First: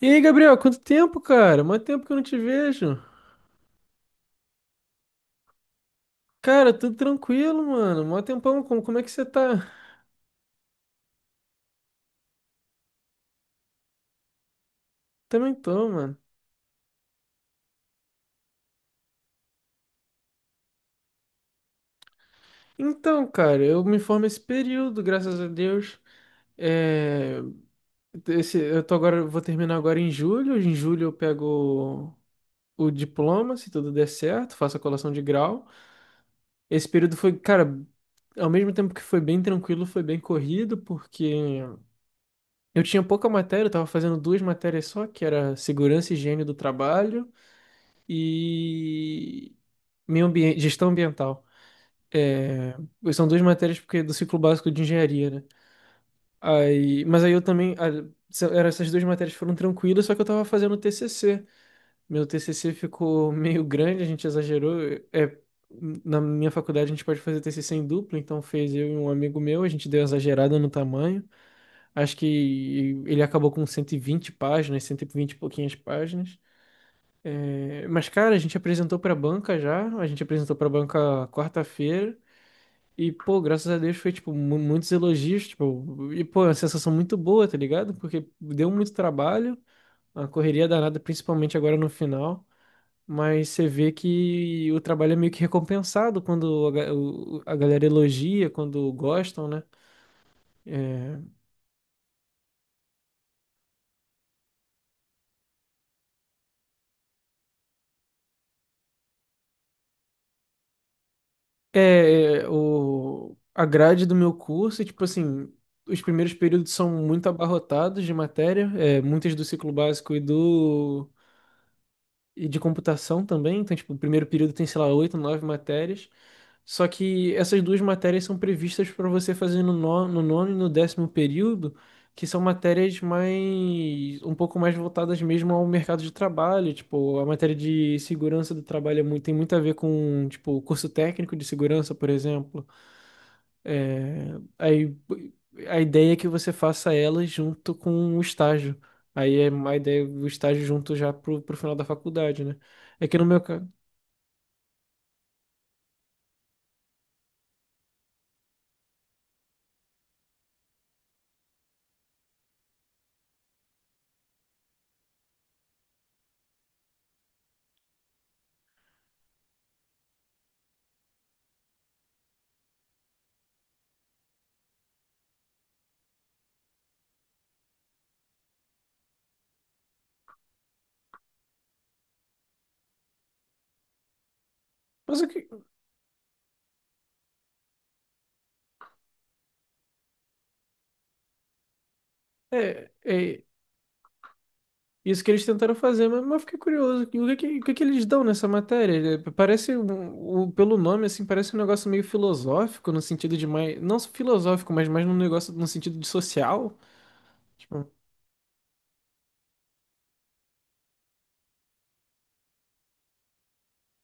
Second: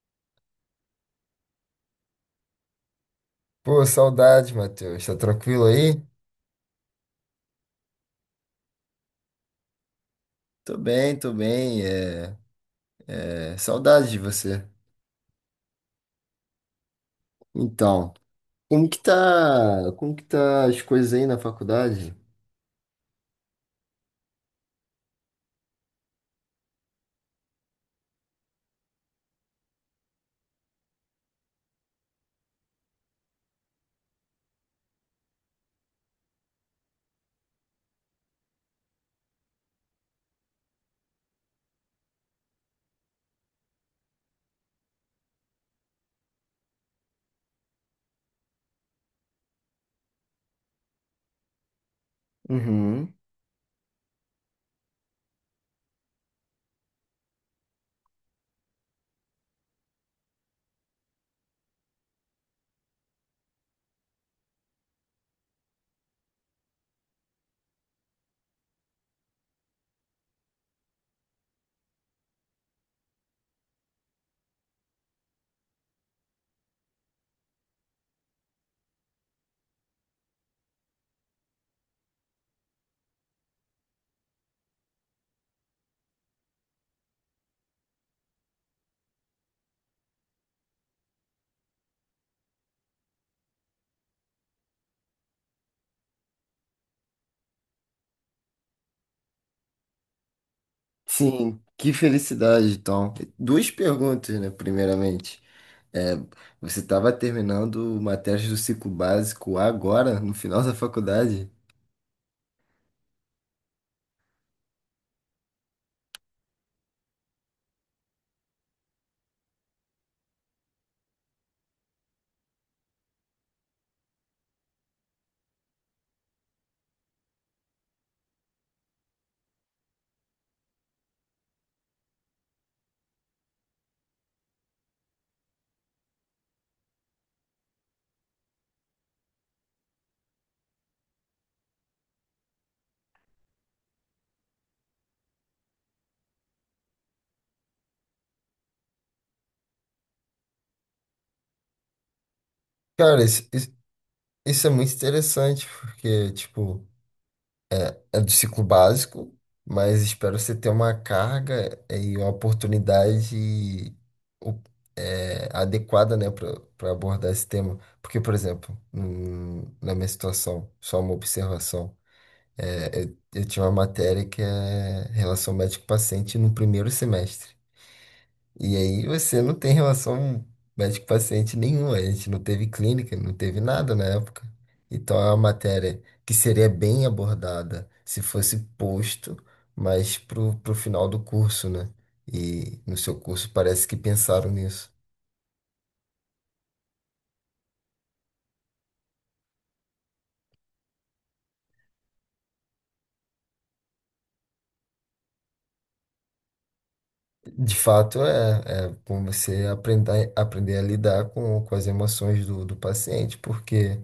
E aí, Gabriel, quanto tempo, cara? Mó tempo que eu não te vejo. Pô, saudade, Matheus. Tá tranquilo aí? Cara, tudo tranquilo, mano. Mó tempão, como é que você tá? Tô bem, tô bem. Saudade de você. Também tô, mano. Então, como que tá as coisas aí na faculdade? Então, cara, eu me formo esse período, graças a Deus. É, eu tô agora, vou terminar agora em julho. Em julho eu pego o diploma, se tudo der certo, faço a colação de grau. Esse período foi, cara, ao mesmo tempo que foi bem tranquilo, foi bem corrido, porque eu tinha pouca matéria, eu tava fazendo duas matérias só, que era segurança e higiene do trabalho e meio ambiente, gestão ambiental. É, Uhum. são duas matérias porque é do ciclo básico de engenharia, né? Aí, mas aí eu também, ah, essas duas matérias foram tranquilas, só que eu tava fazendo TCC. Meu TCC ficou meio grande, a gente exagerou. É, na minha faculdade a gente pode fazer TCC em dupla, então fez eu e um amigo meu, a gente deu exagerada no tamanho. Acho que ele acabou com 120 páginas, 120 e vinte e pouquinhas páginas. É, mas, cara, a gente apresentou pra banca já, a gente apresentou pra banca quarta-feira, e, pô, graças a Deus foi, tipo, muitos elogios, tipo, e, pô, é uma sensação muito boa, tá ligado? Porque deu muito trabalho, a correria danada, principalmente agora no final, mas você vê que o trabalho é meio que recompensado quando a galera elogia, quando gostam, né? É, Sim, que felicidade, então. Duas perguntas, né? Primeiramente, é, você estava terminando matérias do ciclo básico agora, no final da faculdade? é, é, o, a grade do meu curso, é, tipo assim, os primeiros períodos são muito abarrotados de matéria, é, muitas do ciclo básico e de computação também. Então, tipo, o primeiro período tem, sei lá, oito, nove matérias. Só que essas duas matérias são previstas para você fazer no nono e no décimo período, que são matérias mais um pouco mais voltadas mesmo ao mercado de trabalho. Tipo, a matéria de segurança do trabalho é tem muito a ver com, tipo, o curso técnico de segurança, por exemplo. É, aí a ideia é que você faça ela junto com o estágio. Aí é a ideia, o estágio junto já pro, pro final da faculdade, né? É que Cara, no meu isso, caso. isso isso é muito interessante, porque, tipo, é do ciclo básico, mas espero você ter uma carga e uma oportunidade o- adequada, né, para abordar esse tema. Porque, por exemplo, na minha situação, só uma observação, eu tinha uma matéria que é relação médico-paciente no primeiro semestre. E aí você não tem relação médico-paciente nenhuma. A gente não teve clínica, não teve nada na época. Então Mas é o uma que. matéria que seria bem abordada se fosse posto, mas pro final do curso, né? E É, no seu é curso parece que pensaram nisso. isso que eles tentaram fazer, mas eu fiquei curioso. O o que que eles dão nessa matéria? É, parece, pelo nome, assim, parece um negócio meio filosófico, no sentido de mais. Não filosófico, mas mais num negócio no sentido de social. De Tipo, fato, é como você aprender, aprender a lidar com as emoções do, do paciente, porque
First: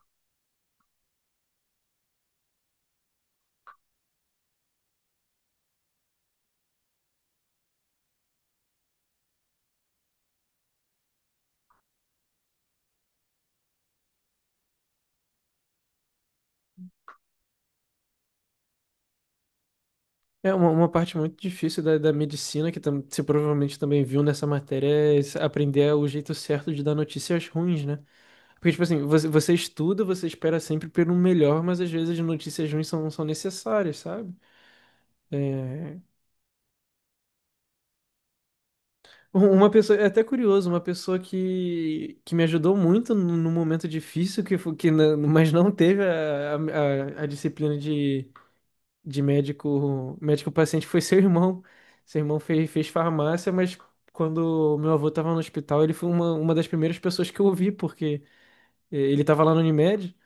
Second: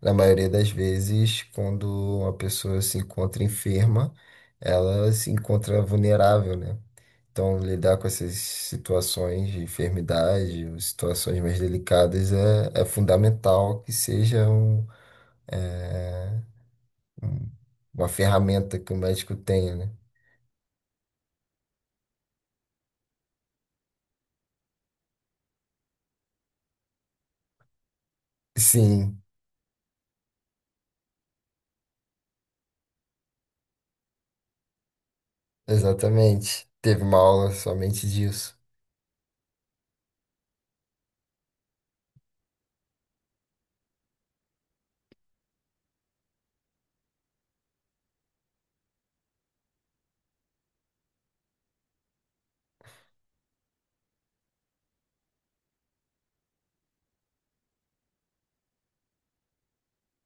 na maioria das vezes, quando uma pessoa se encontra enferma, ela se encontra vulnerável, né? Então, lidar com essas situações de enfermidade, ou situações mais delicadas, é fundamental que seja né, um- uma ferramenta que o médico tenha, né? é uma parte muito difícil da, da medicina, que tam, você provavelmente também viu nessa matéria, é aprender o jeito certo de dar notícias ruins, né? Porque, tipo assim, Sim, você, você estuda, você espera sempre pelo melhor, mas às vezes as notícias ruins são, são necessárias, sabe? É... exatamente. Teve uma aula somente disso. Uma pessoa, é até curioso, uma pessoa que me ajudou muito num num momento difícil, que, mas não teve a, a disciplina de médico, médico paciente foi seu irmão. Seu irmão fez, fez farmácia, mas quando meu avô estava no hospital, ele foi uma das primeiras pessoas que eu ouvi, porque ele estava lá no Unimed.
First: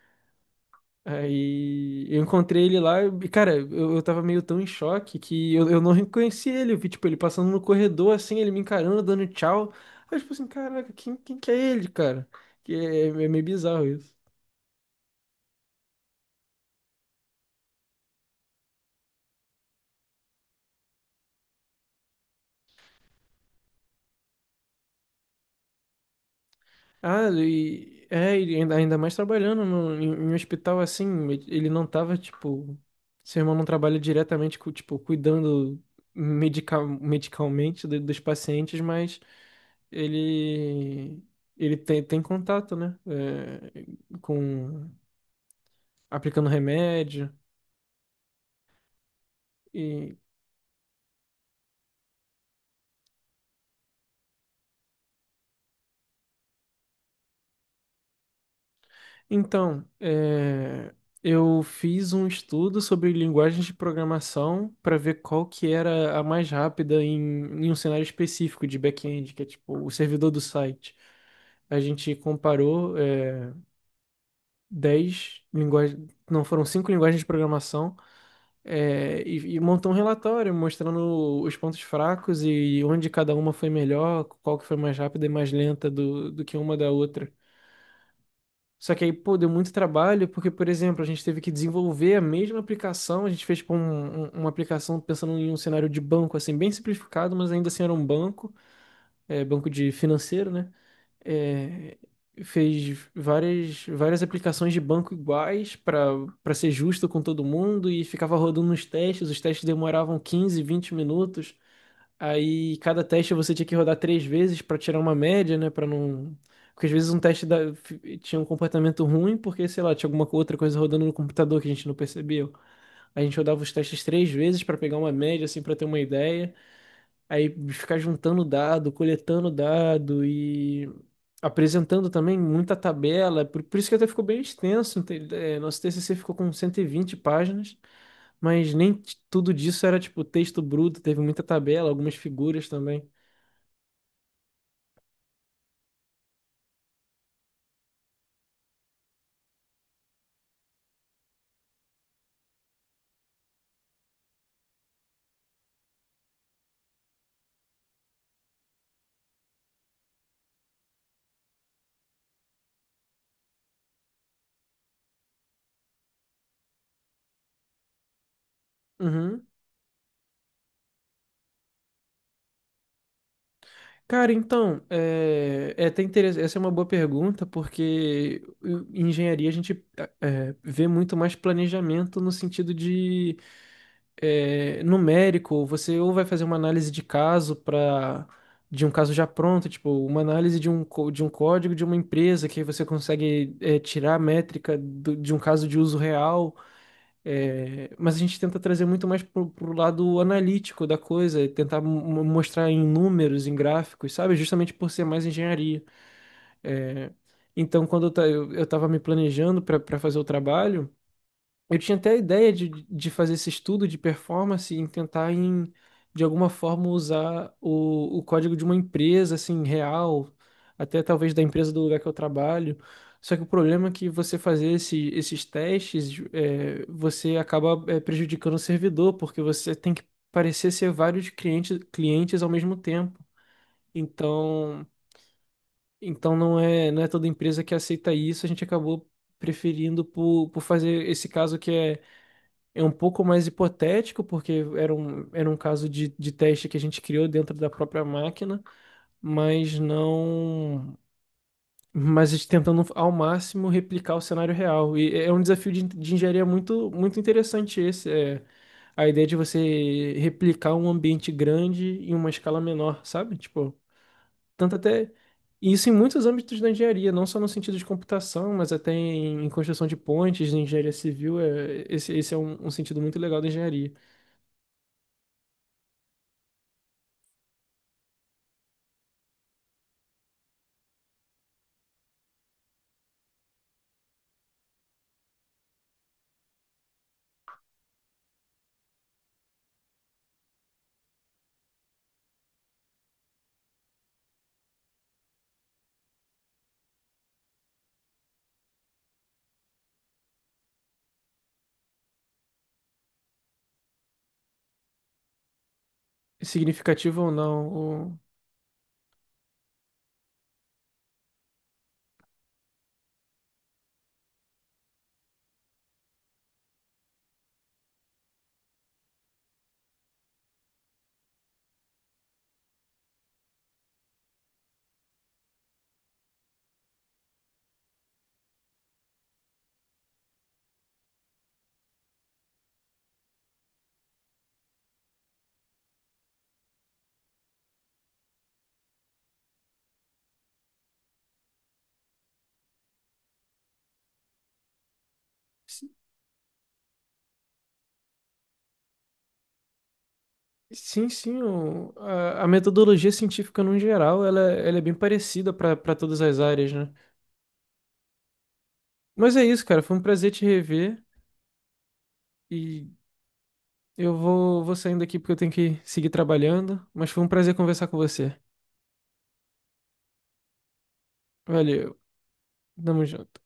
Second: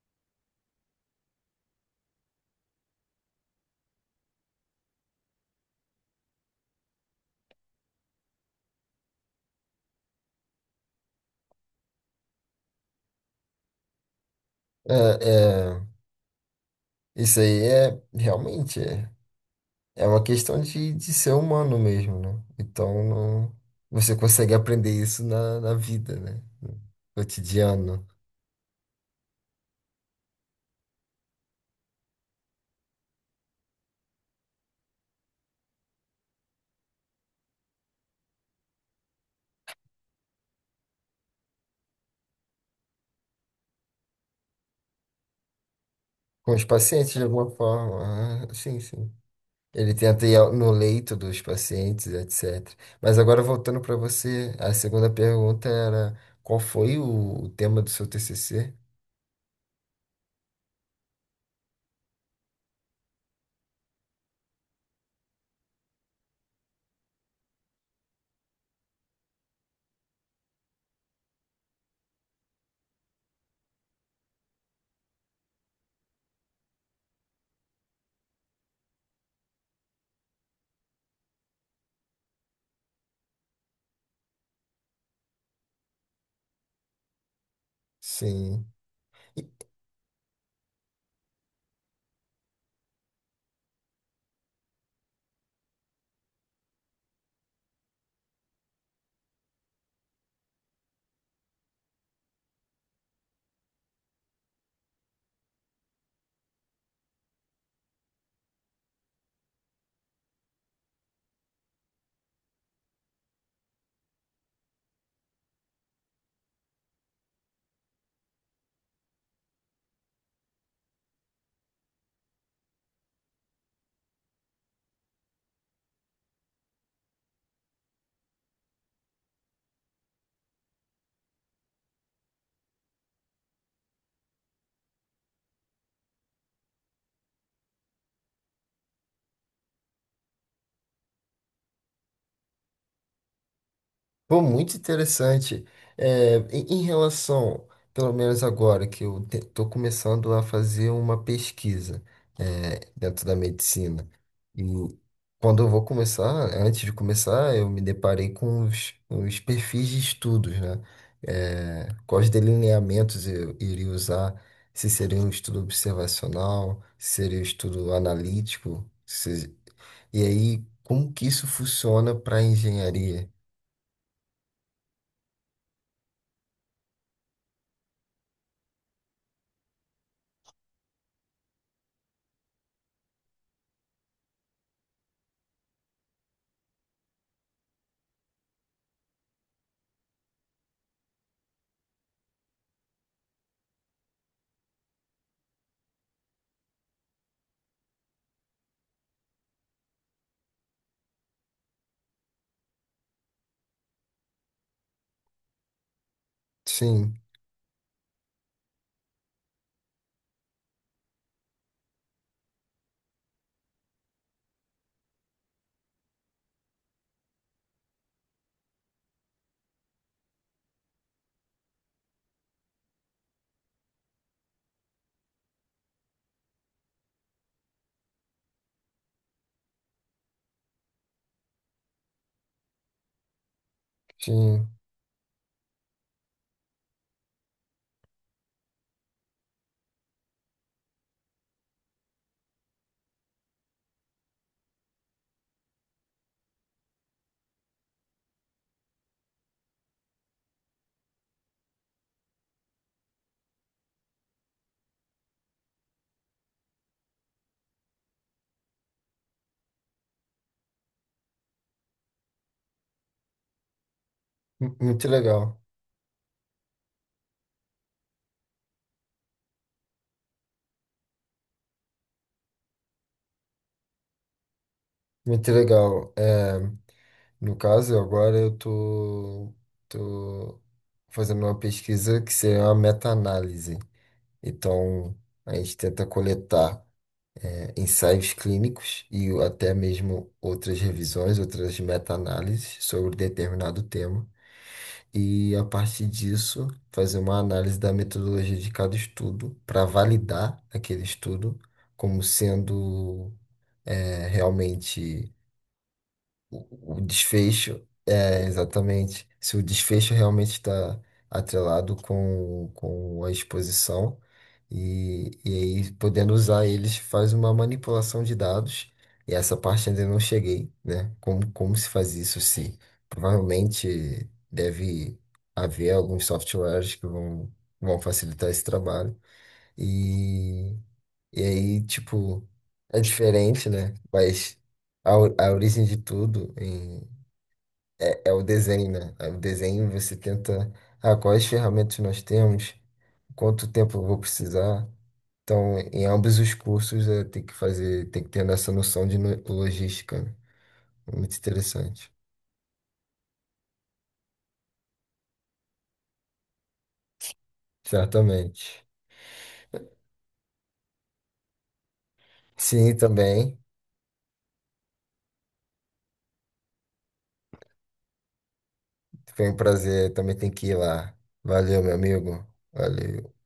Aí eu encontrei ele lá e, cara, eu tava meio tão em choque que eu não reconheci ele. Eu vi, tipo, ele passando no corredor, assim, ele me encarando, dando tchau. Aí, eu, tipo assim, caraca, quem que é ele, cara? Que é, é meio bizarro isso. É, é, isso aí é realmente é uma questão de ser humano mesmo, né? Então, você consegue aprender isso na, na vida, né? No Ah, e, cotidiano. é, e ainda, ainda mais trabalhando no, em, em um hospital assim, ele não tava, tipo, seu irmão não trabalha diretamente, tipo, cuidando medicalmente dos pacientes, mas ele, ele tem, tem contato, né? É, com, aplicando Com os pacientes, de remédio. alguma forma. Ah, sim, sim. Ele tenta ir no leito dos pacientes, etc. Mas agora, voltando para você, a segunda pergunta era: qual foi o tema do seu TCC? Então, é, eu fiz um estudo sobre linguagens de programação para ver qual que era a mais rápida em, em um cenário específico de back-end, que é tipo o servidor do site. A gente comparou é, 10 linguagens, não, foram cinco linguagens de programação é, e montou um relatório mostrando os pontos fracos e onde cada uma foi melhor, qual que foi mais rápida e mais lenta do, do que uma da outra. Sim. Só que aí, pô, deu muito trabalho, porque, por exemplo, a gente teve que desenvolver a mesma aplicação, a gente fez, tipo, uma aplicação pensando em um cenário de banco, assim, bem simplificado, mas ainda assim era um banco, é, banco de financeiro, né? É, fez várias, várias aplicações de banco iguais para para ser justo com todo mundo e ficava rodando os testes demoravam 15 20 minutos. Aí cada teste você tinha que rodar três vezes pra tirar uma média, né? Para não. Porque às vezes um teste tinha um comportamento ruim, porque, sei lá, tinha outra coisa rodando no computador que a gente não percebeu. A gente rodava os testes três vezes pra pegar uma média, assim, pra ter uma ideia. Aí ficar juntando dado, coletando dado e apresentando também muita tabela. Por isso que até ficou bem extenso. Nosso TCC ficou com 120 páginas, mas nem t- tudo disso era, tipo, texto bruto. Teve muita tabela, algumas figuras também. Pô, muito interessante. Em relação, pelo menos agora, que eu estou começando a fazer uma pesquisa, dentro da medicina. E quando eu vou começar, antes de começar, eu me deparei com os perfis de estudos, né? É, quais delineamentos eu iria usar, se seria um estudo observacional, se seria um estudo analítico, Uhum. E aí como que isso funciona para a engenharia? Cara, então, é, é até interessante. Essa é uma boa pergunta, porque em engenharia a gente é, vê muito mais planejamento no sentido de é, numérico. Você ou vai fazer uma análise de caso para de um caso já pronto, tipo, uma análise de um, de um código de uma empresa, que aí você consegue é, tirar a métrica de um caso de uso real. É, mas a gente tenta trazer muito mais pro, pro lado analítico da coisa, e tentar mostrar em números, em gráficos, sabe? Justamente por ser mais engenharia. É, Sim. então, quando eu, eu tava me planejando para fazer o trabalho, eu tinha até a ideia de fazer esse estudo de performance e tentar em, de alguma forma usar o código de uma empresa assim real, até talvez da empresa do lugar que eu trabalho. Só que o problema é que você fazer esses testes, é, você acaba é, prejudicando o servidor, porque você tem que parecer ser vários clientes, clientes ao mesmo tempo. Sim, Então, então não é, não é toda empresa que aceita isso, a gente acabou preferindo por fazer esse caso que é é um pouco mais hipotético, porque era um caso de teste que a gente criou dentro da própria máquina, mas não. Mas a gente tentando ao máximo replicar o cenário real. E é é um desafio de engenharia muito, muito interessante esse. É a ideia de você replicar um ambiente grande em uma escala menor, sabe? Tipo, tanto muito até. legal, E isso em muitos âmbitos da engenharia, não só no sentido de computação, mas até em, em construção de pontes, em engenharia civil. É, esse é um um sentido muito legal da engenharia. muito legal. No caso, agora eu tô fazendo uma pesquisa que seria uma meta-análise. Então, a gente tenta coletar, ensaios clínicos e até mesmo outras revisões, outras meta-análises sobre determinado tema. E, a partir disso, fazer uma análise da metodologia de cada estudo para validar aquele estudo como sendo realmente o Significativo ou desfecho, não. É exatamente, se o desfecho realmente está atrelado com a exposição, e aí podendo usar eles faz uma manipulação de dados, e essa parte ainda não cheguei, né? Como, como se faz isso, se provavelmente deve haver alguns softwares que vão, vão facilitar esse trabalho. E aí, tipo, é diferente, né? Mas a origem de tudo é o desenho, né? É o desenho você tenta, ah, quais ferramentas nós temos, quanto tempo eu vou precisar. Então, si- em ambos os cursos, é, tem que fazer, tem que ter essa noção de logística, né? Sim, É muito sim, interessante. A metodologia científica no geral, ela é bem parecida para para todas as áreas, né? Certamente. Mas é isso, cara, foi um prazer te rever e Sim, também. eu vou, vou saindo aqui porque eu tenho que seguir trabalhando, mas foi um prazer conversar com você. Foi um prazer. Também tem que ir lá. Valeu, Valeu, meu amigo. tamo Valeu. junto.